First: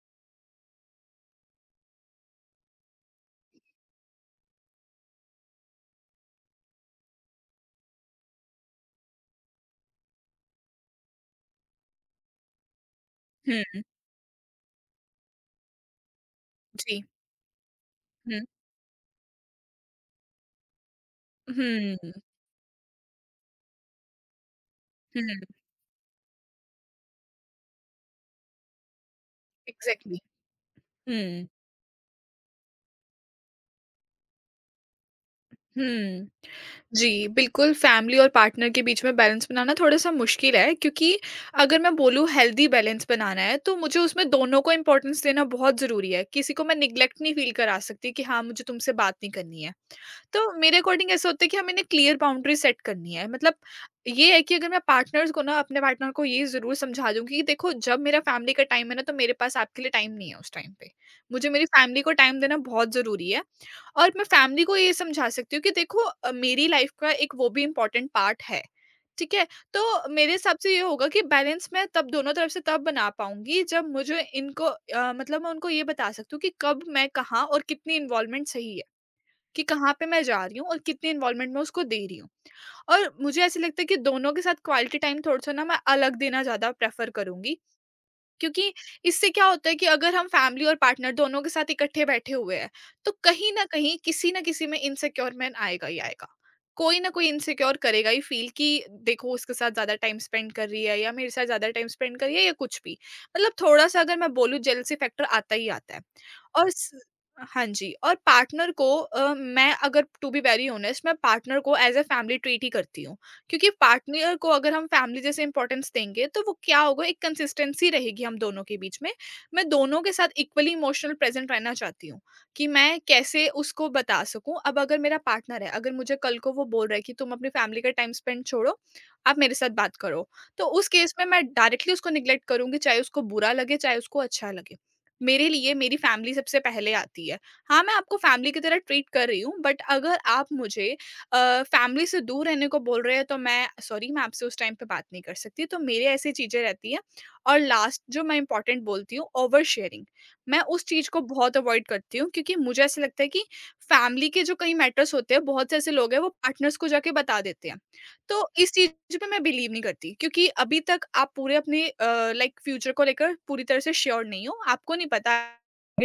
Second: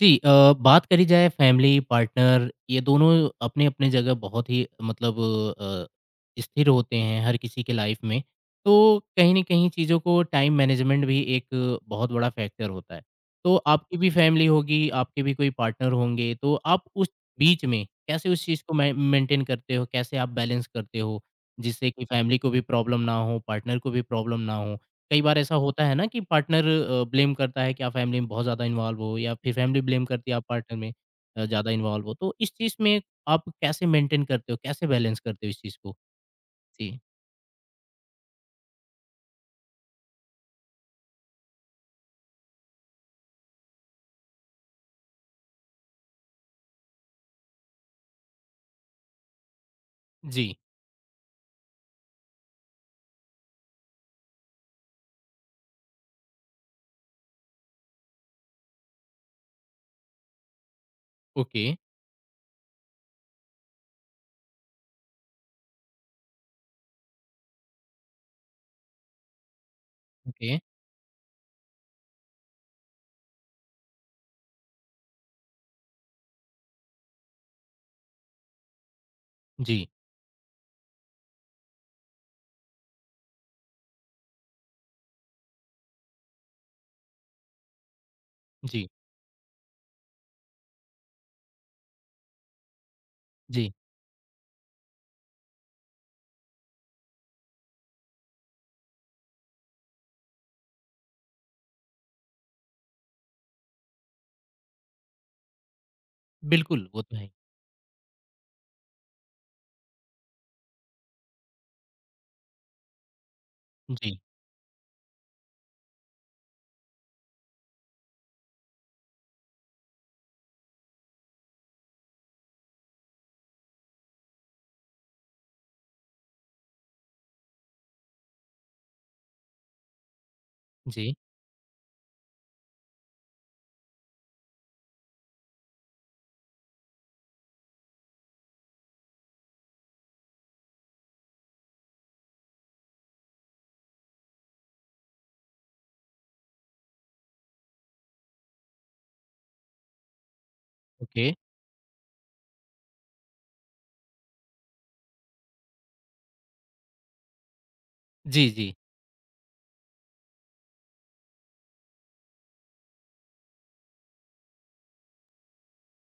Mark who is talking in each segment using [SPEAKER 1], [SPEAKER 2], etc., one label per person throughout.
[SPEAKER 1] जी बात करी जाए फैमिली पार्टनर ये दोनों अपने-अपने जगह बहुत ही मतलब अ, स्थिर होते हैं हर किसी के लाइफ में। तो कहीं न कहीं चीज़ों को टाइम मैनेजमेंट भी एक बहुत बड़ा फैक्टर होता है। तो
[SPEAKER 2] हुँ,
[SPEAKER 1] आपकी भी फैमिली होगी, आपके भी कोई पार्टनर होंगे, तो आप
[SPEAKER 2] जी।
[SPEAKER 1] उस बीच में कैसे
[SPEAKER 2] हुँ,
[SPEAKER 1] उस चीज़ को मै मेंटेन करते हो? कैसे आप बैलेंस करते हो? जिससे कि
[SPEAKER 2] हुँ,
[SPEAKER 1] फैमिली को भी प्रॉब्लम ना हो, पार्टनर को भी प्रॉब्लम ना हो? कई बार
[SPEAKER 2] हुँ,
[SPEAKER 1] ऐसा होता है ना कि पार्टनर ब्लेम करता है कि आप फैमिली में बहुत ज़्यादा इन्वॉल्व हो या फिर फैमिली ब्लेम
[SPEAKER 2] एग्ज़ैक्टली।
[SPEAKER 1] करती है आप पार्टनर में
[SPEAKER 2] हुँ,
[SPEAKER 1] ज़्यादा इन्वॉल्व हो तो इस चीज़ में आप कैसे मेंटेन करते हो कैसे बैलेंस करते हो इस चीज़ को।
[SPEAKER 2] हुँ।
[SPEAKER 1] जी।
[SPEAKER 2] जी, बिल्कुल फ़ैमिली और पार्टनर के बीच में बैलेंस बनाना थोड़ा-सा मुश्किल है, क्योंकि अगर मैं बोलूँ हेल्दी बैलेंस बनाना है, तो मुझे उसमें दोनों को इम्पोर्टेंस देना बहुत ज़रूरी है। किसी को मैं निग्लेक्ट नहीं फ़ील करा सकती कि हाँ, मुझे तुमसे बात नहीं करनी है।
[SPEAKER 1] जी।
[SPEAKER 2] तो मेरे अकॉर्डिंग ऐसा होता है कि हमें ना क्लियर बाउंड्री सेट करनी है। मतलब ये है कि अगर मैं पार्टनर्स को ना अपने पार्टनर को ये जरूर समझा दूंगी कि देखो, जब मेरा फैमिली का टाइम है ना, तो मेरे पास आपके लिए टाइम नहीं है। उस टाइम पे मुझे
[SPEAKER 1] ओके।
[SPEAKER 2] मेरी फैमिली को टाइम देना बहुत जरूरी है। और मैं फैमिली को ये समझा सकती हूँ कि देखो, मेरी लाइफ का एक वो भी इम्पोर्टेंट पार्ट है, ठीक है। तो मेरे
[SPEAKER 1] ओके।
[SPEAKER 2] हिसाब से ये होगा कि बैलेंस मैं तब दोनों तरफ से तब बना पाऊंगी, जब मुझे मतलब मैं उनको ये बता सकती हूँ कि कब मैं कहाँ और कितनी इन्वॉल्वमेंट सही है, कि
[SPEAKER 1] जी।
[SPEAKER 2] कहाँ पे मैं जा रही हूँ और कितनी इन्वॉल्वमेंट मैं उसको दे रही हूँ। और मुझे ऐसे लगता है कि दोनों के साथ क्वालिटी टाइम थोड़ा-सा ना मैं अलग देना ज़्यादा प्रेफ़र करूँगी, क्योंकि
[SPEAKER 1] जी।
[SPEAKER 2] इससे क्या होता है कि अगर हम फैमिली और पार्टनर दोनों के साथ इकट्ठे बैठे हुए हैं, तो कहीं ना
[SPEAKER 1] जी
[SPEAKER 2] कहीं किसी ना किसी में इनसिक्योर मैन आएगा ही आएगा। कोई ना कोई इनसिक्योर करेगा ही फील कि देखो, उसके साथ ज्यादा टाइम स्पेंड कर रही है या मेरे साथ ज्यादा टाइम स्पेंड कर रही है या कुछ भी। मतलब थोड़ा सा अगर मैं बोलूँ, जेलसी फैक्टर आता ही आता है। और
[SPEAKER 1] बिल्कुल, वो
[SPEAKER 2] स-
[SPEAKER 1] तो है।
[SPEAKER 2] हाँ जी। और पार्टनर को, मैं अगर टू बी वेरी ऑनेस्ट, मैं पार्टनर को एज अ फैमिली ट्रीट ही करती हूँ, क्योंकि
[SPEAKER 1] जी।
[SPEAKER 2] पार्टनर को अगर हम फैमिली जैसे इंपॉर्टेंस देंगे तो वो क्या होगा, एक कंसिस्टेंसी रहेगी हम दोनों के बीच में। मैं दोनों के साथ इक्वली इमोशनल प्रेजेंट रहना चाहती हूँ, कि मैं कैसे उसको बता सकूं। अब अगर मेरा पार्टनर है, अगर मुझे कल को वो बोल रहा है कि तुम अपनी फैमिली का टाइम स्पेंड छोड़ो, आप मेरे साथ बात करो, तो उस
[SPEAKER 1] जी।
[SPEAKER 2] केस में मैं डायरेक्टली उसको निग्लेक्ट करूंगी, चाहे उसको बुरा लगे चाहे उसको अच्छा लगे। मेरे लिए मेरी फैमिली सबसे पहले आती है। हाँ, मैं आपको फैमिली की तरह ट्रीट कर रही हूँ, बट अगर आप मुझे फैमिली से दूर रहने को बोल रहे हैं, तो मैं सॉरी, मैं आपसे उस टाइम पे बात नहीं कर सकती। तो मेरे ऐसी चीज़ें रहती हैं। और लास्ट जो मैं इंपॉर्टेंट बोलती हूँ, ओवर शेयरिंग, मैं उस चीज़ को
[SPEAKER 1] ओके।
[SPEAKER 2] बहुत अवॉइड करती हूँ, क्योंकि मुझे ऐसा लगता है कि फैमिली के जो कई मैटर्स होते हैं, बहुत से ऐसे लोग हैं वो पार्टनर्स को जाके बता देते हैं।
[SPEAKER 1] जी।
[SPEAKER 2] तो
[SPEAKER 1] जी।
[SPEAKER 2] इस चीज पे मैं बिलीव नहीं करती, क्योंकि अभी तक आप पूरे अपने लाइक फ्यूचर को लेकर पूरी तरह से श्योर नहीं हो, आपको नहीं पता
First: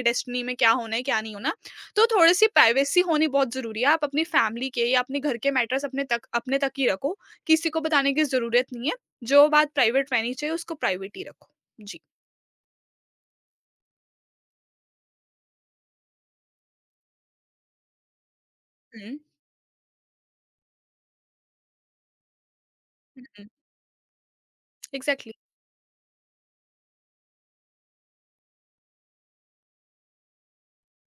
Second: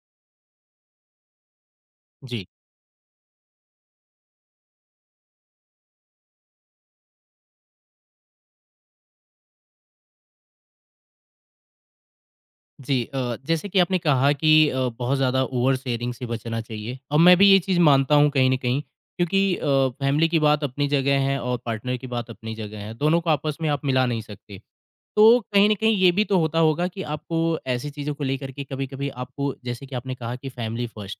[SPEAKER 2] डेस्टिनी में क्या होना है क्या नहीं होना। तो
[SPEAKER 1] जी।
[SPEAKER 2] थोड़ी-सी प्राइवेसी होनी बहुत ज़रूरी है। आप अपनी फैमिली के या अपने घर के मैटर्स अपने तक ही रखो, किसी को बताने की ज़रूरत नहीं है। जो बात प्राइवेट रहनी चाहिए उसको प्राइवेट ही रखो। जी।
[SPEAKER 1] जी जैसे कि आपने कहा कि बहुत ज़्यादा ओवर शेयरिंग से बचना चाहिए और मैं भी ये चीज़ मानता हूँ कहीं न कहीं
[SPEAKER 2] हुँ।
[SPEAKER 1] क्योंकि फैमिली की बात अपनी जगह है और पार्टनर की बात अपनी जगह है, दोनों
[SPEAKER 2] हुँ,
[SPEAKER 1] को
[SPEAKER 2] हुँ।
[SPEAKER 1] आपस में आप मिला नहीं सकते।
[SPEAKER 2] एग्ज़ैक्टली।
[SPEAKER 1] तो कहीं न कहीं ये भी तो होता होगा कि आपको ऐसी चीज़ों को लेकर के कभी-कभी आपको जैसे कि आपने कहा कि फैमिली फर्स्ट,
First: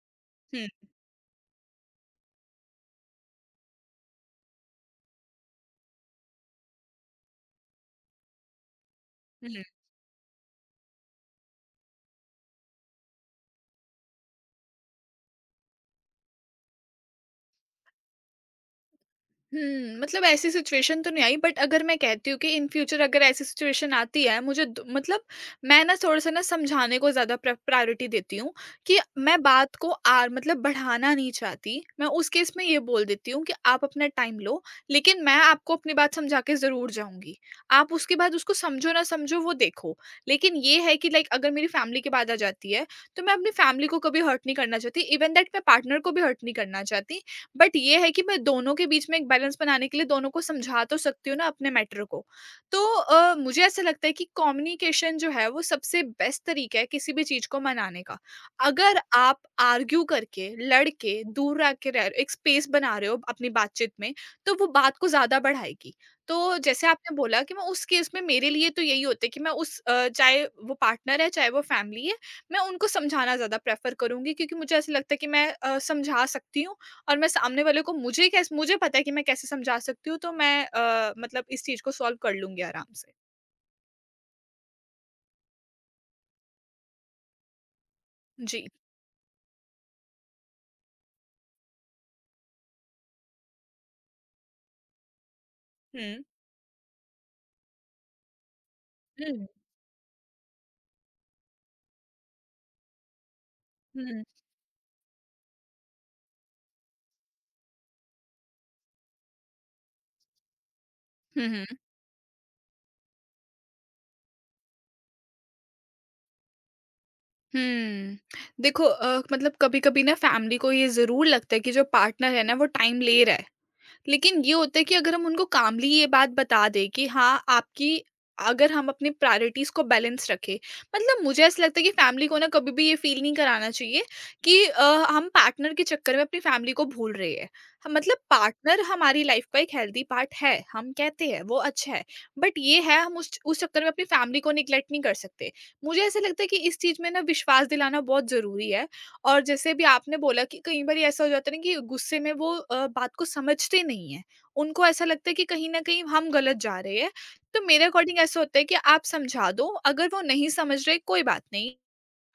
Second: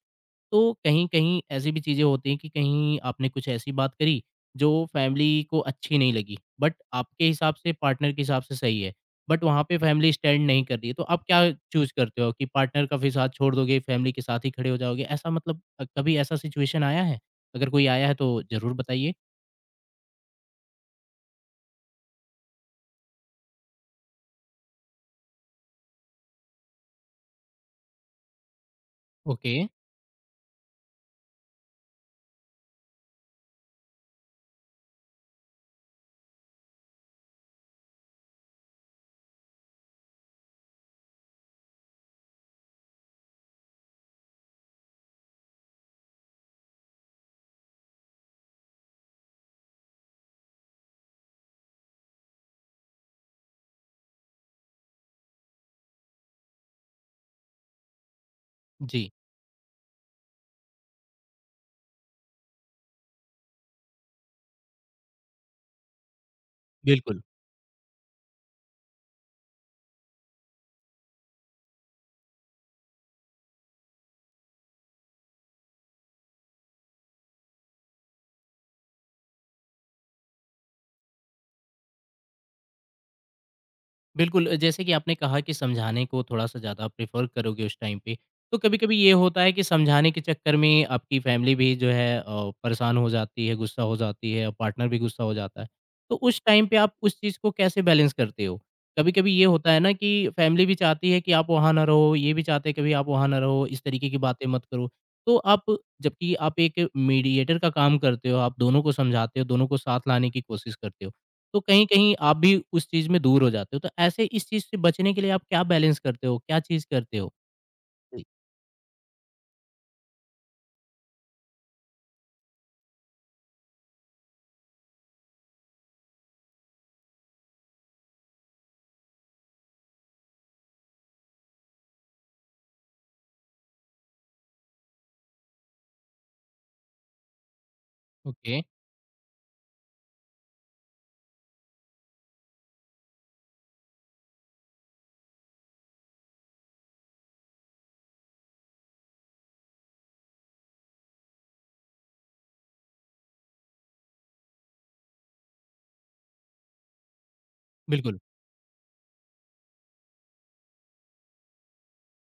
[SPEAKER 1] तो
[SPEAKER 2] हुँ,
[SPEAKER 1] कहीं-कहीं ऐसी भी चीज़ें होती हैं कि कहीं आपने कुछ ऐसी बात करी, जो फैमिली को अच्छी नहीं लगी, बट आपके हिसाब से पार्टनर के हिसाब से सही है, बट
[SPEAKER 2] हुँ,
[SPEAKER 1] वहाँ
[SPEAKER 2] हुँ।
[SPEAKER 1] पे फैमिली स्टैंड नहीं कर रही है, तो आप क्या चूज़ करते हो कि पार्टनर का फिर साथ छोड़ दोगे, फैमिली के साथ ही खड़े हो जाओगे? ऐसा मतलब कभी ऐसा सिचुएशन आया है? अगर कोई आया है तो ज़रूर बताइए।
[SPEAKER 2] हुँ, मतलब ऐसी सिचुएशन तो नहीं आई, बट अगर मैं कहती हूँ कि इन फ्यूचर अगर ऐसी सिचुएशन आती है, मुझे द मतलब मैं ना थोड़ा-सा ना समझाने को ज़्यादा प्रायोरिटी देती हूँ, कि मैं
[SPEAKER 1] ओके।
[SPEAKER 2] बात को आर मतलब बढ़ाना नहीं चाहती। मैं उस केस में ये बोल देती हूँ कि आप अपना टाइम लो, लेकिन मैं आपको अपनी बात समझा के ज़रूर जाऊँगी। आप उसके बाद उसको समझो ना समझो, वो देखो। लेकिन ये है कि लाइक अगर मेरी फैमिली की बात आ जाती है, तो मैं अपनी फैमिली को कभी हर्ट नहीं करना चाहती, इवन दैट मैं पार्टनर को भी हर्ट नहीं करना चाहती। बट ये है कि मैं दोनों के बीच में एक बैलेंस बनाने के लिए दोनों को समझा तो सकती हूँ ना अपने मैटर को। तो मुझे ऐसा लगता है कि कम्युनिकेशन जो है वो सबसे बेस्ट तरीका है किसी भी चीज़ को मनाने का। अगर
[SPEAKER 1] जी।
[SPEAKER 2] आप आर्ग्यू करके, लड़ के, दूर रह के रह एक स्पेस बना रहे हो अपनी बातचीत में, तो वो बात को ज़्यादा बढ़ाएगी। तो जैसे आपने
[SPEAKER 1] बिल्कुल।
[SPEAKER 2] बोला कि मैं उस केस में, मेरे लिए तो यही होता है कि मैं चाहे वो पार्टनर है, चाहे वो फैमिली है, मैं उनको समझाना ज़्यादा प्रेफ़र करूँगी, क्योंकि मुझे ऐसा लगता है कि मैं समझा सकती हूँ। और मैं सामने वाले को मुझे पता है कि मैं कैसे समझा सकती हूँ। तो मैं मतलब इस चीज़ को सॉल्व कर लूँगी आराम से।
[SPEAKER 1] बिल्कुल, जैसे कि आपने कहा कि समझाने को थोड़ा-सा ज़्यादा प्रेफ़र करोगे उस टाइम पे। तो
[SPEAKER 2] जी।
[SPEAKER 1] कभी-कभी ये होता है कि समझाने के चक्कर में आपकी फ़ैमिली भी जो है परेशान हो जाती है, गुस्सा हो जाती है, और पार्टनर भी गुस्सा हो जाता है। तो
[SPEAKER 2] हुँ।
[SPEAKER 1] उस टाइम पे आप उस चीज़ को कैसे बैलेंस करते हो?
[SPEAKER 2] हुँ,
[SPEAKER 1] कभी-कभी ये
[SPEAKER 2] हुँ।
[SPEAKER 1] होता है ना कि फ़ैमिली भी चाहती है कि आप वहाँ ना रहो, ये भी चाहते हैं कभी आप वहाँ ना रहो, इस तरीके की बातें मत करो। तो आप जबकि आप एक मीडिएटर का काम करते हो, आप दोनों को समझाते हो, दोनों को साथ लाने की कोशिश करते हो।
[SPEAKER 2] हुँ,
[SPEAKER 1] तो
[SPEAKER 2] हुँ।
[SPEAKER 1] कहीं-कहीं आप भी उस चीज़ में दूर हो जाते हो। तो ऐसे इस चीज़ से बचने के लिए आप क्या बैलेंस करते हो? क्या चीज़ करते हो?
[SPEAKER 2] हुँ।
[SPEAKER 1] हुँ। जी।
[SPEAKER 2] देखो, मतलब कभी-कभी ना फैमिली को ये ज़रूर लगता है कि जो पार्टनर है ना, वो टाइम ले रहा है। लेकिन ये होता है कि अगर हम उनको कामली ये बात बता दें कि हाँ, आपकी, अगर हम अपनी प्रायोरिटीज़ को बैलेंस रखें, मतलब मुझे ऐसा लगता है कि फैमिली को ना कभी भी ये फ़ील नहीं कराना चाहिए कि हम पार्टनर के चक्कर में अपनी फैमिली को भूल रहे हैं। ह मतलब
[SPEAKER 1] ओके।
[SPEAKER 2] पार्टनर हमारी लाइफ़ का एक हेल्दी पार्ट है, हम कहते हैं वो अच्छा है, बट ये है, हम उस चक्कर में अपनी फैमिली को नेग्लेक्ट नहीं कर सकते। मुझे ऐसा लगता है कि इस चीज़ में ना विश्वास दिलाना बहुत ज़रूरी है। और जैसे भी आपने बोला कि कई बार ऐसा हो जाता है ना कि गुस्से में वो बात को समझते नहीं है, उनको ऐसा लगता है कि कहीं ना कहीं हम गलत जा रहे हैं। तो मेरे
[SPEAKER 1] बिल्कुल।
[SPEAKER 2] अकॉर्डिंग ऐसा होता है कि आप समझा दो, अगर वो नहीं समझ रहे कोई बात नहीं।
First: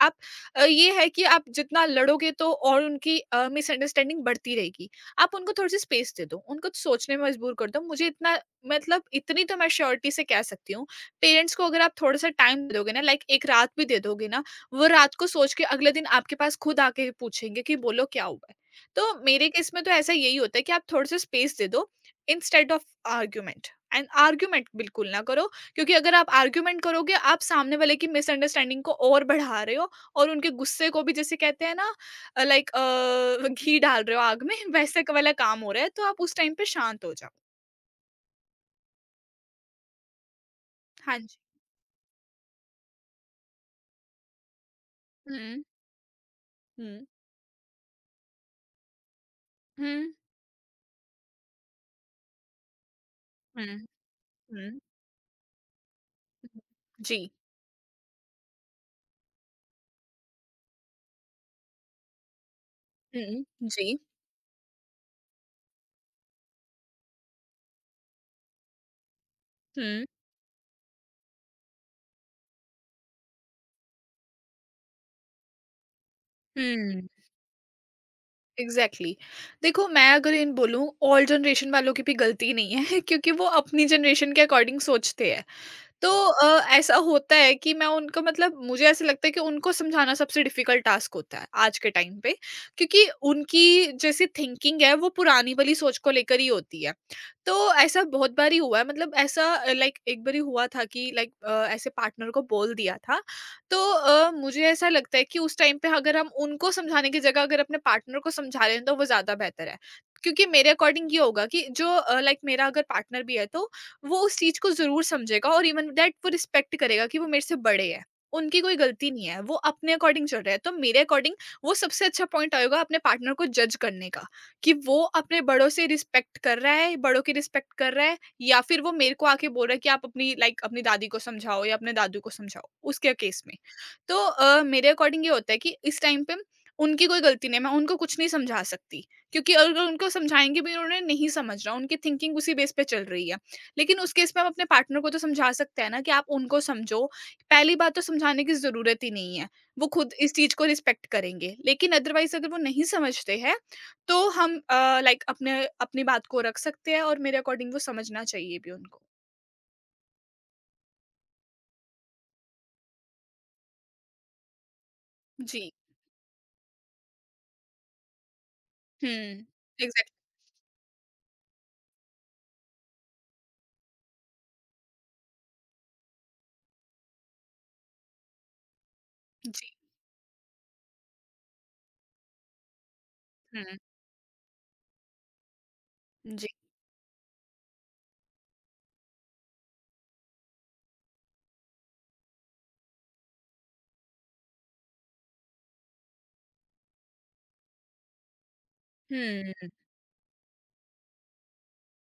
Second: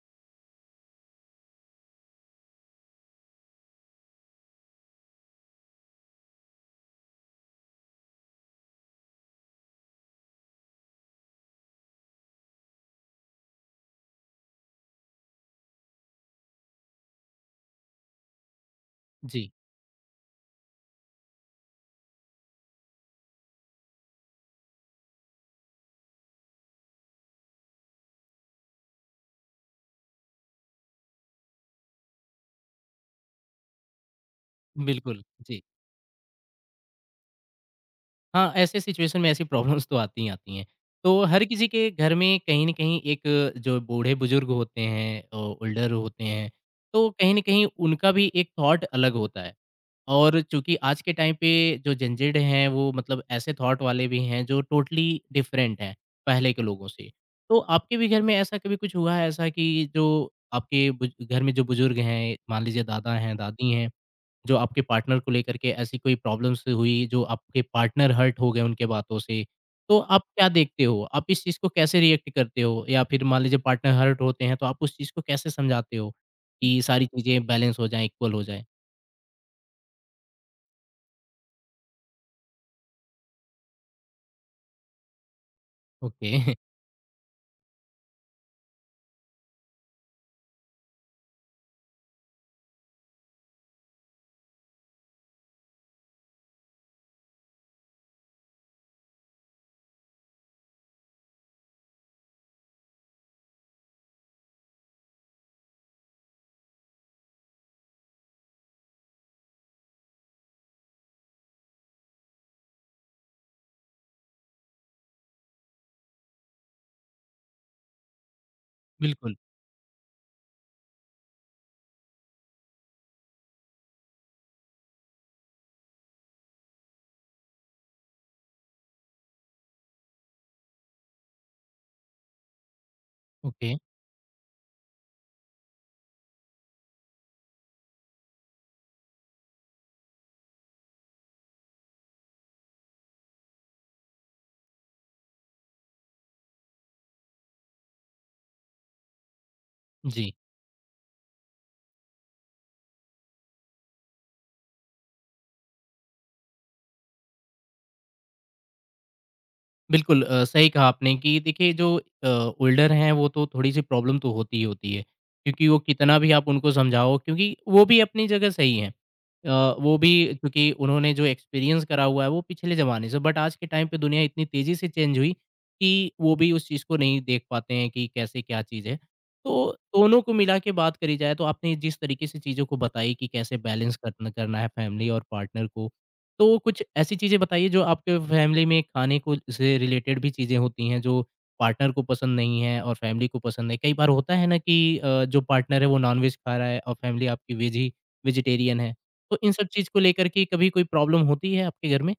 [SPEAKER 2] आप, ये है कि आप जितना लड़ोगे तो और उनकी मिसअंडरस्टैंडिंग बढ़ती रहेगी। आप उनको थोड़ी-सी स्पेस दे दो, उनको तो सोचने में मजबूर कर दो। मुझे इतना मतलब इतनी तो मैं श्योरिटी से कह सकती हूँ, पेरेंट्स को अगर आप थोड़ा-सा टाइम दे दोगे ना, लाइक एक रात भी दे दोगे ना, वो रात को सोच के अगले दिन आपके पास खुद आके पूछेंगे कि बोलो क्या हुआ है? तो मेरे
[SPEAKER 1] जी।
[SPEAKER 2] केस में तो ऐसा यही होता है कि आप थोड़ा-सा स्पेस दे दो, instead of argument, and argument बिल्कुल ना करो, क्योंकि अगर आप आर्गुमेंट करोगे, आप सामने वाले की मिसअंडरस्टैंडिंग को और बढ़ा रहे हो और उनके गुस्से को भी, जैसे कहते हैं ना, लाइक घी डाल रहे हो आग में वैसे का
[SPEAKER 1] बिल्कुल।
[SPEAKER 2] वाला
[SPEAKER 1] जी।
[SPEAKER 2] काम हो रहा है। तो आप उस टाइम पे शांत हो जाओ।
[SPEAKER 1] हाँ, ऐसे सिचुएशन में ऐसी प्रॉब्लम्स तो आती ही आती हैं।
[SPEAKER 2] हाँ
[SPEAKER 1] तो
[SPEAKER 2] जी।
[SPEAKER 1] हर किसी के घर में कहीं न कहीं एक जो बूढ़े-बुजुर्ग होते हैं, ओ
[SPEAKER 2] हुँ,
[SPEAKER 1] ओल्डर होते हैं,
[SPEAKER 2] हुँ,
[SPEAKER 1] तो कहीं न कहीं उनका भी एक थॉट अलग होता है।
[SPEAKER 2] हुँ,
[SPEAKER 1] और चूँकि आज के टाइम पे जो जनजीड हैं वो मतलब ऐसे
[SPEAKER 2] हुँ,
[SPEAKER 1] थॉट
[SPEAKER 2] हुँ,
[SPEAKER 1] वाले भी हैं जो
[SPEAKER 2] हुँ।
[SPEAKER 1] टोटली डिफरेंट हैं पहले के लोगों से।
[SPEAKER 2] जी।
[SPEAKER 1] तो आपके भी घर में ऐसा कभी कुछ हुआ है ऐसा कि जो आपके बुज घर में जो बुजुर्ग हैं, मान लीजिए दादा हैं,
[SPEAKER 2] हुँ,
[SPEAKER 1] दादी हैं,
[SPEAKER 2] जी।
[SPEAKER 1] जो आपके पार्टनर को लेकर के ऐसी कोई प्रॉब्लम्स हुई जो आपके पार्टनर हर्ट हो गए उनके बातों से। तो
[SPEAKER 2] हुँ,
[SPEAKER 1] आप क्या देखते हो? आप इस चीज़ को कैसे रिएक्ट करते हो? या फिर मान लीजिए पार्टनर हर्ट होते हैं तो आप उस चीज़ को कैसे समझाते हो कि सारी
[SPEAKER 2] हुँ।
[SPEAKER 1] चीज़ें बैलेंस हो जाएँ, इक्वल हो जाएँ?
[SPEAKER 2] एग्ज़ैक्टली। देखो, मैं अगर इन बोलूँ, ओल्ड जनरेशन वालों की भी गलती नहीं है क्योंकि वो अपनी जनरेशन के अकॉर्डिंग सोचते हैं। तो
[SPEAKER 1] ओके।
[SPEAKER 2] ऐसा होता है कि मैं उनको मतलब मुझे ऐसे लगता है कि उनको समझाना सबसे डिफिकल्ट टास्क होता है आज के टाइम पे, क्योंकि उनकी जैसी थिंकिंग है वो पुरानी वाली सोच को लेकर ही होती है। तो ऐसा बहुत बार ही हुआ है, मतलब ऐसा, लाइक एक बार ही हुआ था कि लाइक ऐसे पार्टनर को बोल दिया था। तो मुझे ऐसा लगता है कि उस टाइम पे अगर हम उनको समझाने की जगह अगर अपने पार्टनर को समझा लें तो वो ज़्यादा बेहतर है, क्योंकि मेरे अकॉर्डिंग ये होगा कि जो, लाइक मेरा अगर पार्टनर भी है, तो वो उस चीज़ को ज़रूर समझेगा और इवन दैट वो रिस्पेक्ट करेगा कि वो मेरे से बड़े हैं, उनकी कोई गलती नहीं
[SPEAKER 1] बिल्कुल।
[SPEAKER 2] है, वो अपने अकॉर्डिंग चल रहे हैं। तो मेरे अकॉर्डिंग वो सबसे अच्छा पॉइंट होगा अपने पार्टनर को जज करने का, कि वो अपने बड़ों से रिस्पेक्ट कर रहा है, बड़ों की रिस्पेक्ट कर रहा है, या फिर वो मेरे को आके बोल रहा है कि आप अपनी लाइक, अपनी दादी को समझाओ या अपने दादू को समझाओ, उसके केस में।
[SPEAKER 1] ओके।
[SPEAKER 2] तो मेरे अकॉर्डिंग ये होता है कि इस टाइम पे उनकी कोई गलती नहीं है, मैं उनको कुछ नहीं समझा सकती, क्योंकि अगर उनको समझाएँगे भी, उन्हें नहीं समझ रहा, उनकी थिंकिंग उसी बेस पे चल रही है। लेकिन उस केस में हम अपने पार्टनर को तो समझा सकते हैं ना कि आप उनको समझो। पहली बात तो समझाने की ज़रूरत ही नहीं है, वो खुद
[SPEAKER 1] जी।
[SPEAKER 2] इस चीज़ को रिस्पेक्ट करेंगे। लेकिन अदरवाइज़ अगर वो नहीं समझते हैं, तो हम लाइक अपने अपनी बात को रख सकते हैं, और मेरे अकॉर्डिंग वो समझना चाहिए भी उनको।
[SPEAKER 1] बिल्कुल, सही कहा आपने कि देखिए जो ओल्डर हैं वो तो थोड़ी-सी प्रॉब्लम तो होती ही होती है, क्योंकि
[SPEAKER 2] जी।
[SPEAKER 1] वो कितना भी आप उनको समझाओ क्योंकि वो भी अपनी जगह सही हैं।
[SPEAKER 2] हुँ।
[SPEAKER 1] वो
[SPEAKER 2] एग्ज़ैक्टली।
[SPEAKER 1] भी क्योंकि उन्होंने जो एक्सपीरियंस करा हुआ है वो पिछले ज़माने से बट आज के टाइम पे दुनिया इतनी तेज़ी से चेंज हुई कि वो भी उस चीज़ को नहीं देख पाते हैं कि कैसे क्या चीज़ है।
[SPEAKER 2] जी।
[SPEAKER 1] तो दोनों को मिला के बात करी जाए तो आपने जिस तरीके से चीज़ों को बताई कि कैसे
[SPEAKER 2] हुँ।
[SPEAKER 1] बैलेंस करना है फैमिली और पार्टनर को,
[SPEAKER 2] जी।
[SPEAKER 1] तो कुछ ऐसी चीज़ें बताइए जो आपके फैमिली में खाने को से रिलेटेड भी चीज़ें होती हैं जो पार्टनर को पसंद नहीं है और फैमिली को पसंद नहीं। कई बार होता है ना कि जो पार्टनर है वो नॉनवेज खा रहा है और फैमिली आपकी वेज ही वेजिटेरियन है, तो इन सब
[SPEAKER 2] हुँ।
[SPEAKER 1] चीज़ को लेकर के कभी कोई प्रॉब्लम होती है आपके घर में?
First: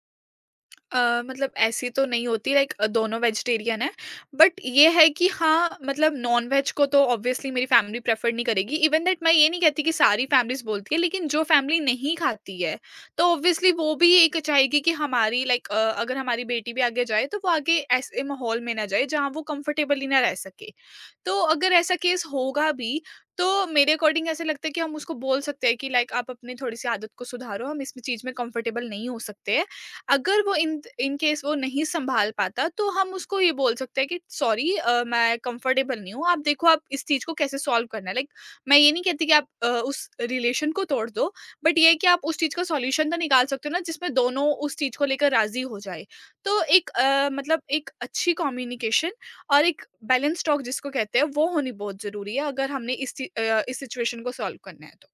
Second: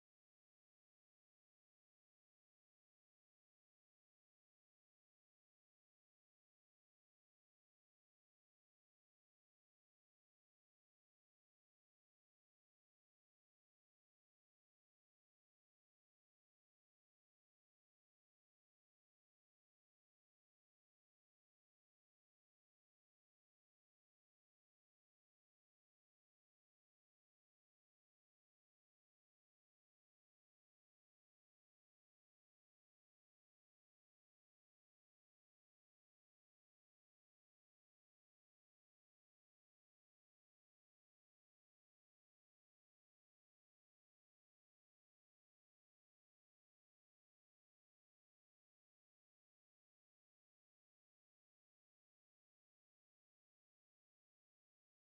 [SPEAKER 2] मतलब ऐसी तो नहीं होती, लाइक दोनों वेजिटेरियन है, बट ये है कि हाँ, मतलब नॉन वेज को तो ऑब्वियसली मेरी फैमिली प्रेफर नहीं करेगी, इवन दैट मैं ये नहीं कहती कि सारी फैमिलीज बोलती है, लेकिन जो फैमिली नहीं खाती है, तो ऑब्वियसली वो भी एक चाहेगी कि हमारी लाइक अगर हमारी बेटी भी आगे जाए तो वो आगे ऐसे माहौल में ना जाए जहाँ वो कंफर्टेबली ना रह सके। तो अगर ऐसा केस होगा भी तो मेरे अकॉर्डिंग ऐसे लगता है कि हम उसको बोल सकते हैं कि लाइक आप अपनी थोड़ी सी आदत को सुधारो, हम इस चीज में कंफर्टेबल नहीं हो सकते। अगर वो इन इन केस वो नहीं सँभाल पाता, तो हम उसको ये बोल सकते हैं कि सॉरी मैं कंफर्टेबल नहीं हूँ, आप देखो आप इस चीज़ को कैसे सॉल्व करना है। लाइक मैं ये नहीं कहती कि आप उस रिलेशन को तोड़ दो, बट ये है कि आप उस चीज़ का सॉल्यूशन तो निकाल सकते हो ना, जिसमें दोनों उस चीज़ को लेकर राज़ी हो जाएँ। तो एक मतलब एक अच्छी कम्युनिकेशन और एक बैलेंस टॉक जिसको कहते हैं वो होनी बहुत ज़रूरी है अगर हमने इस इस सिचुएशन को सॉल्व करना है तो।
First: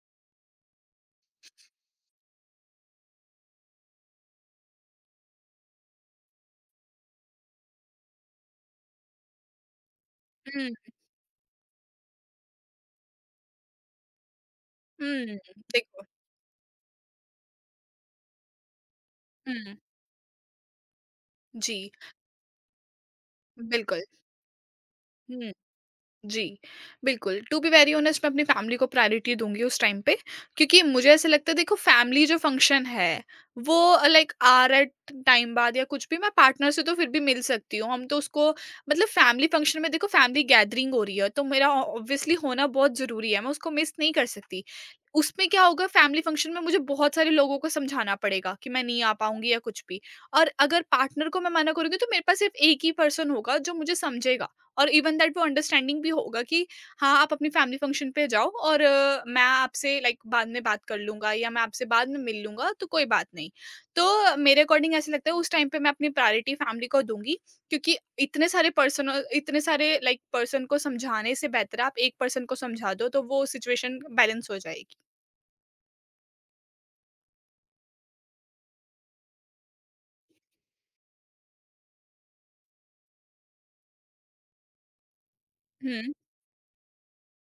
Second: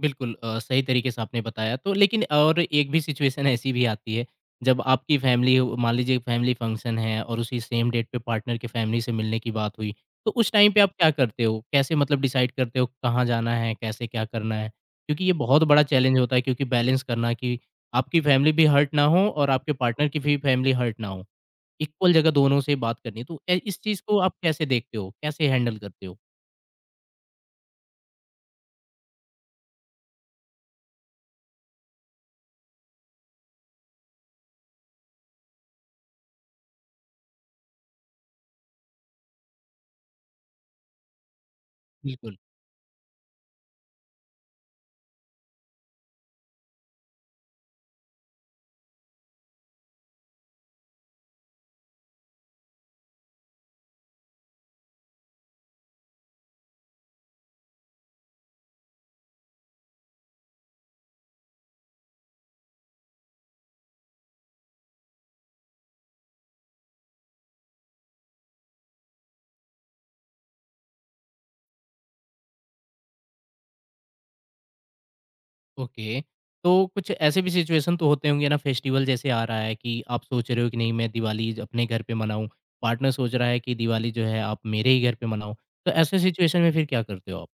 [SPEAKER 1] बिल्कुल, सही तरीके से आपने बताया तो लेकिन और एक भी सिचुएशन ऐसी भी आती है जब आपकी फैमिली मान लीजिए फैमिली फंक्शन है और उसी सेम डेट पे पार्टनर के फैमिली से मिलने की बात हुई, तो उस
[SPEAKER 2] हुँ,
[SPEAKER 1] टाइम पे आप क्या करते हो कैसे मतलब डिसाइड करते हो कहाँ जाना है कैसे क्या करना है, क्योंकि ये
[SPEAKER 2] हुँ,
[SPEAKER 1] बहुत बड़ा
[SPEAKER 2] देखो
[SPEAKER 1] चैलेंज होता है क्योंकि बैलेंस करना कि आपकी फैमिली भी हर्ट ना हो और आपके
[SPEAKER 2] हुँ,
[SPEAKER 1] पार्टनर की भी फैमिली हर्ट ना हो,
[SPEAKER 2] जी,
[SPEAKER 1] इक्वल जगह दोनों से बात करनी, तो इस चीज़
[SPEAKER 2] बिल्कुल।
[SPEAKER 1] को आप कैसे देखते हो कैसे
[SPEAKER 2] हुँ।
[SPEAKER 1] हैंडल करते हो?
[SPEAKER 2] जी, बिल्कुल, टू बी वेरी ऑनेस्ट मैं अपनी फैमिली को प्रायोरिटी दूँगी उस टाइम पे, क्योंकि मुझे ऐसा लगता है, देखो फैमिली जो फंक्शन है, वो लाइक आर एट टाइम बाद या कुछ भी मैं पार्टनर से तो फिर भी मिल सकती हूँ, हम तो उसको मतलब फैमिली फंक्शन में देखो फैमिली गैदरिंग हो रही है, तो मेरा ऑ ऑब्वियसली
[SPEAKER 1] बिल्कुल।
[SPEAKER 2] होना बहुत ज़रूरी है, मैं उसको मिस नहीं कर सकती। उसमें क्या होगा, फैमिली फंक्शन में मुझे बहुत सारे लोगों को समझाना पड़ेगा कि मैं नहीं आ पाऊँगी या कुछ भी। और अगर पार्टनर को मैं मना करूँगी तो मेरे पास सिर्फ़ एक ही पर्सन होगा जो मुझे समझेगा। और इवन दैट वो अंडरस्टैंडिंग भी होगा कि हाँ आप अपनी फैमिली फंक्शन पे जाओ और मैं आपसे लाइक बाद में बात कर लूंगा या मैं आपसे बाद में मिल लूंगा तो कोई बात नहीं। तो मेरे अकॉर्डिंग ऐसे लगता है उस टाइम पे मैं अपनी प्रायोरिटी फैमिली को दूंगी, क्योंकि इतने सारे पर्सन, इतने सारे लाइक पर्सन को समझाने से बेहतर है आप एक पर्सन को समझा दो, तो वो सिचुएशन बैलेंस हो जाएगी।
[SPEAKER 1] ओके। तो कुछ ऐसे भी सिचुएशन तो होते होंगे ना फेस्टिवल जैसे आ रहा है कि आप सोच रहे हो कि नहीं मैं दिवाली ज अपने घर पे मनाऊँ, पार्टनर सोच रहा है कि दिवाली जो है आप मेरे ही घर पे मनाओ। तो
[SPEAKER 2] हम्म।
[SPEAKER 1] ऐसे सिचुएशन में फिर क्या करते हो आप?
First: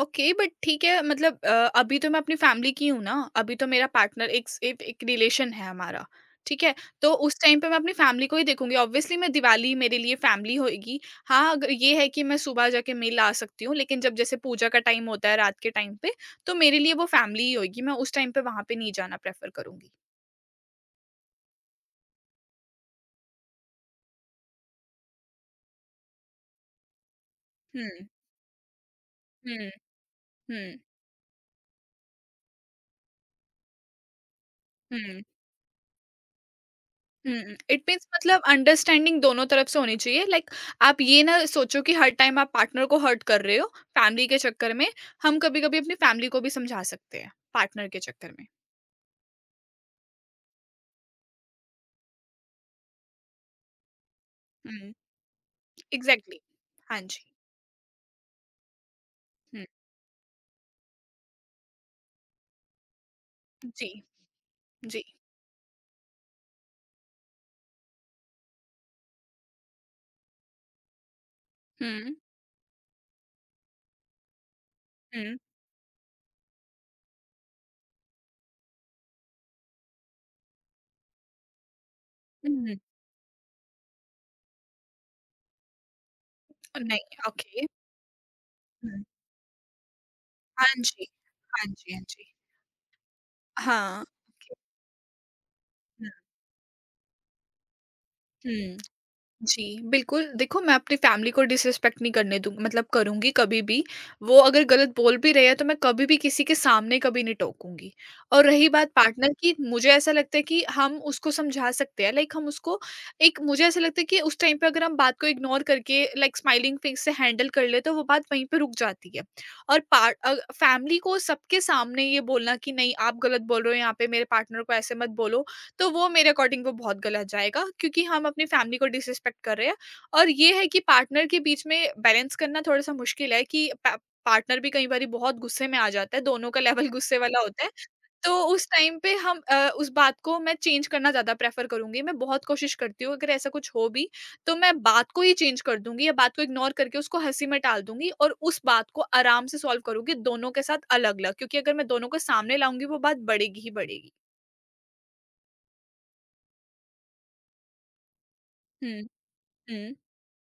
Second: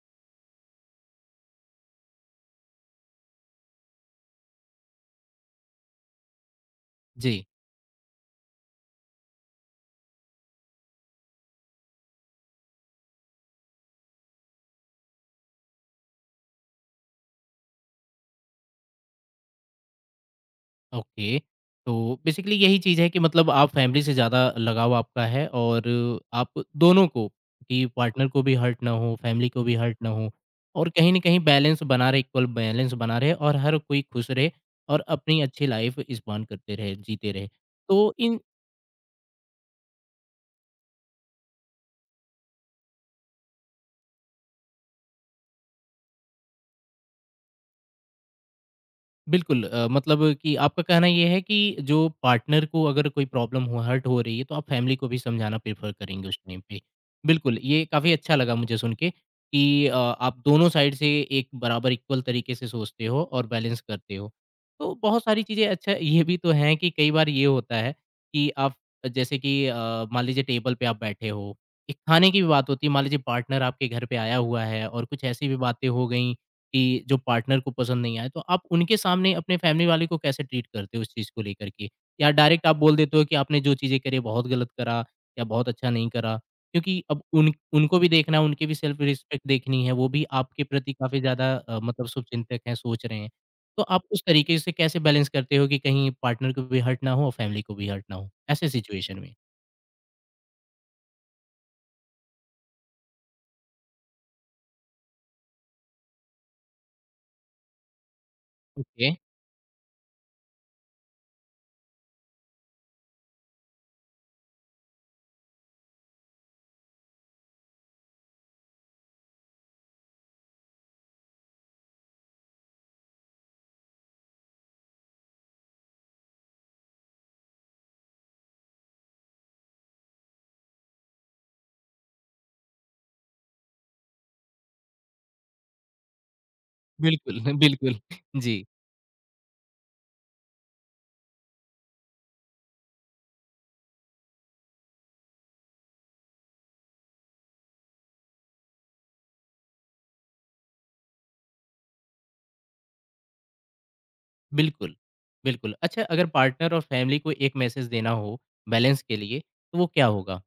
[SPEAKER 2] ओके बट ठीक है मतलब अभी तो मैं अपनी फैमिली की हूँ ना, अभी तो मेरा पार्टनर एक एक रिलेशन है हमारा। ठीक है, तो उस
[SPEAKER 1] जी।
[SPEAKER 2] टाइम पे मैं अपनी फैमिली को ही देखूंगी, ऑब्वियसली मैं दिवाली मेरे लिए फैमिली होगी। हाँ अगर ये है कि मैं सुबह जाके मिल आ सकती हूँ, लेकिन जब जैसे पूजा का टाइम होता है रात के टाइम पे, तो मेरे लिए वो फैमिली ही होगी, मैं उस टाइम पे वहां पे नहीं जाना प्रेफर करूंगी।
[SPEAKER 1] ओके। तो बेसिकली यही चीज़ है कि मतलब आप फैमिली से ज़्यादा लगाव आपका है और आप दोनों को, कि
[SPEAKER 2] हम्म,
[SPEAKER 1] पार्टनर को भी हर्ट ना हो, फैमिली को
[SPEAKER 2] हम्म,
[SPEAKER 1] भी हर्ट ना हो
[SPEAKER 2] हम्म,
[SPEAKER 1] और कहीं न कहीं बैलेंस बना रहे, इक्वल बैलेंस बना रहे और हर कोई खुश रहे और
[SPEAKER 2] हम्म।
[SPEAKER 1] अपनी अच्छी लाइफ़ स्पॉन करते रहे, जीते रहे।
[SPEAKER 2] हुँ। इट मीन्स
[SPEAKER 1] तो इन
[SPEAKER 2] मतलब अंडरस्टैंडिंग दोनों तरफ से होनी चाहिए, लाइक आप ये ना सोचो कि हर टाइम आप पार्टनर को हर्ट कर रहे हो, फैमिली के चक्कर में। हम कभी-कभी अपनी फैमिली को भी समझा सकते हैं, पार्टनर के चक्कर में।
[SPEAKER 1] बिल्कुल, मतलब कि आपका कहना ये है कि जो पार्टनर को अगर कोई प्रॉब्लम हो हर्ट हो रही है तो आप
[SPEAKER 2] हुँ,
[SPEAKER 1] फैमिली को भी समझाना प्रेफर करेंगे उस
[SPEAKER 2] एग्ज़ैक्टली।
[SPEAKER 1] टाइम पे।
[SPEAKER 2] हाँ जी।
[SPEAKER 1] बिल्कुल, ये काफ़ी अच्छा लगा मुझे सुन के कि
[SPEAKER 2] हुँ,
[SPEAKER 1] आप दोनों साइड से एक बराबर इक्वल तरीके से सोचते हो और बैलेंस
[SPEAKER 2] जी,
[SPEAKER 1] करते हो। तो
[SPEAKER 2] जी।
[SPEAKER 1] बहुत सारी चीज़ें अच्छा ये भी तो हैं कि कई बार ये होता है कि आप जैसे कि मान लीजिए टेबल पे आप बैठे हो, एक
[SPEAKER 2] हुँ,
[SPEAKER 1] खाने की भी बात होती है, मान लीजिए पार्टनर आपके घर पे आया हुआ है और कुछ
[SPEAKER 2] हुँ,
[SPEAKER 1] ऐसी भी बातें हो गई कि जो पार्टनर को पसंद नहीं आए, तो आप उनके सामने अपने फैमिली वाले को कैसे ट्रीट करते हो उस चीज़ को लेकर के? या
[SPEAKER 2] हुँ,
[SPEAKER 1] डायरेक्ट आप
[SPEAKER 2] हुँ।
[SPEAKER 1] बोल देते हो कि आपने जो चीज़ें करी बहुत गलत करा या बहुत अच्छा नहीं करा? क्योंकि
[SPEAKER 2] नहीं,
[SPEAKER 1] अब उन
[SPEAKER 2] ओके।
[SPEAKER 1] उनको भी देखना है, उनकी भी सेल्फ
[SPEAKER 2] हुँ।
[SPEAKER 1] रिस्पेक्ट देखनी है, वो भी आपके
[SPEAKER 2] हाँ
[SPEAKER 1] प्रति
[SPEAKER 2] जी।
[SPEAKER 1] काफ़ी ज़्यादा
[SPEAKER 2] हाँ जी, हाँ
[SPEAKER 1] मतलब
[SPEAKER 2] जी।
[SPEAKER 1] शुभचिंतक हैं, सोच रहे हैं। तो आप
[SPEAKER 2] हाँ,
[SPEAKER 1] उस
[SPEAKER 2] ओके।
[SPEAKER 1] तरीके से कैसे बैलेंस करते हो कि कहीं
[SPEAKER 2] हुँ,
[SPEAKER 1] पार्टनर को भी हर्ट ना हो और फैमिली को भी हर्ट ना हो, ऐसे
[SPEAKER 2] हुँ।
[SPEAKER 1] सिचुएशन में?
[SPEAKER 2] जी, बिल्कुल। देखो मैं अपनी फैमिली को डिसरिस्पेक्ट नहीं करने दूँ मतलब करूँगी कभी भी। वो अगर गलत बोल भी रहे हैं तो मैं कभी भी किसी के सामने कभी नहीं टोकूँगी। और रही बात
[SPEAKER 1] ओके।
[SPEAKER 2] पार्टनर की, मुझे ऐसा लगता है कि हम उसको समझा सकते हैं, लाइक हम उसको एक, मुझे ऐसा लगता है कि उस टाइम पे अगर हम बात को इग्नोर करके लाइक स्माइलिंग फेस से हैंडल कर ले तो वो बात वहीं पे रुक जाती है। और फैमिली को सबके सामने ये बोलना कि नहीं आप गलत बोल रहे हो, यहाँ पे मेरे पार्टनर को ऐसे मत बोलो, तो वो मेरे अकॉर्डिंग वो बहुत गलत जाएगा क्योंकि हम अपनी फैमिली को डिसरिस्पेक्ट कर रहे हैं। और ये है कि पार्टनर के बीच में बैलेंस करना थोड़ा-सा मुश्किल है कि पा पार्टनर भी कई बारी बहुत गुस्से में आ जाता है, दोनों का लेवल गुस्से
[SPEAKER 1] बिल्कुल।
[SPEAKER 2] वाला होता है।
[SPEAKER 1] बिल्कुल।
[SPEAKER 2] तो
[SPEAKER 1] जी।
[SPEAKER 2] उस टाइम पे हम उस बात को मैं चेंज करना ज़्यादा प्रेफ़र करूँगी। मैं बहुत कोशिश करती हूँ, अगर ऐसा कुछ हो भी, तो मैं बात को ही चेंज कर दूँगी या बात को इग्नोर करके उसको हँसी में टाल दूँगी और उस बात को आराम से सॉल्व करूँगी दोनों के साथ अलग-अलग, क्योंकि अगर मैं दोनों को सामने लाऊँगी वो बात बढ़ेगी ही बढ़ेगी।
[SPEAKER 1] बिल्कुल। बिल्कुल। अच्छा अगर पार्टनर और फैमिली को एक मैसेज देना हो
[SPEAKER 2] हुँ,
[SPEAKER 1] बैलेंस के लिए, तो वो
[SPEAKER 2] हुँ।
[SPEAKER 1] क्या होगा?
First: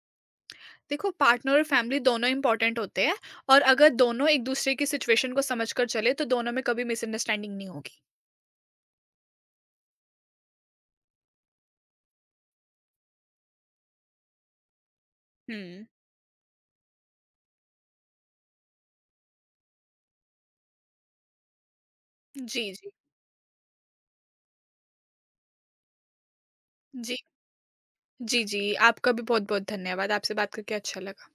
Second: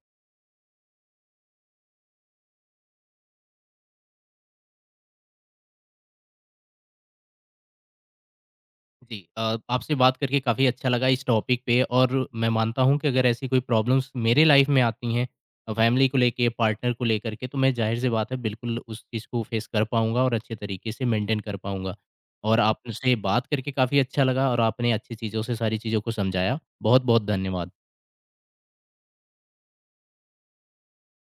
[SPEAKER 2] देखो पार्टनर और फैमिली दोनों इंपॉर्टेंट होते हैं और अगर दोनों एक दूसरे की सिचुएशन को समझकर चले तो दोनों में कभी मिसअंडरस्टैंडिंग नहीं होगी।
[SPEAKER 1] जी आपसे बात करके काफ़ी अच्छा लगा इस टॉपिक पे और मैं मानता हूँ कि अगर ऐसी कोई प्रॉब्लम्स मेरे लाइफ़ में आती हैं
[SPEAKER 2] हम्म।
[SPEAKER 1] फैमिली को लेके, पार्टनर को लेकर के, तो मैं ज़ाहिर-सी बात है बिल्कुल उस चीज़ को फेस कर पाऊँगा और अच्छे तरीके से मेंटेन कर पाऊँगा। और
[SPEAKER 2] जी, जी,
[SPEAKER 1] आपसे बात करके काफ़ी अच्छा लगा और आपने अच्छी चीज़ों से सारी चीज़ों को समझाया।
[SPEAKER 2] जी,
[SPEAKER 1] बहुत-बहुत धन्यवाद।
[SPEAKER 2] जी। जी, आपका भी बहुत बहुत धन्यवाद, आपसे बात करके अच्छा लगा।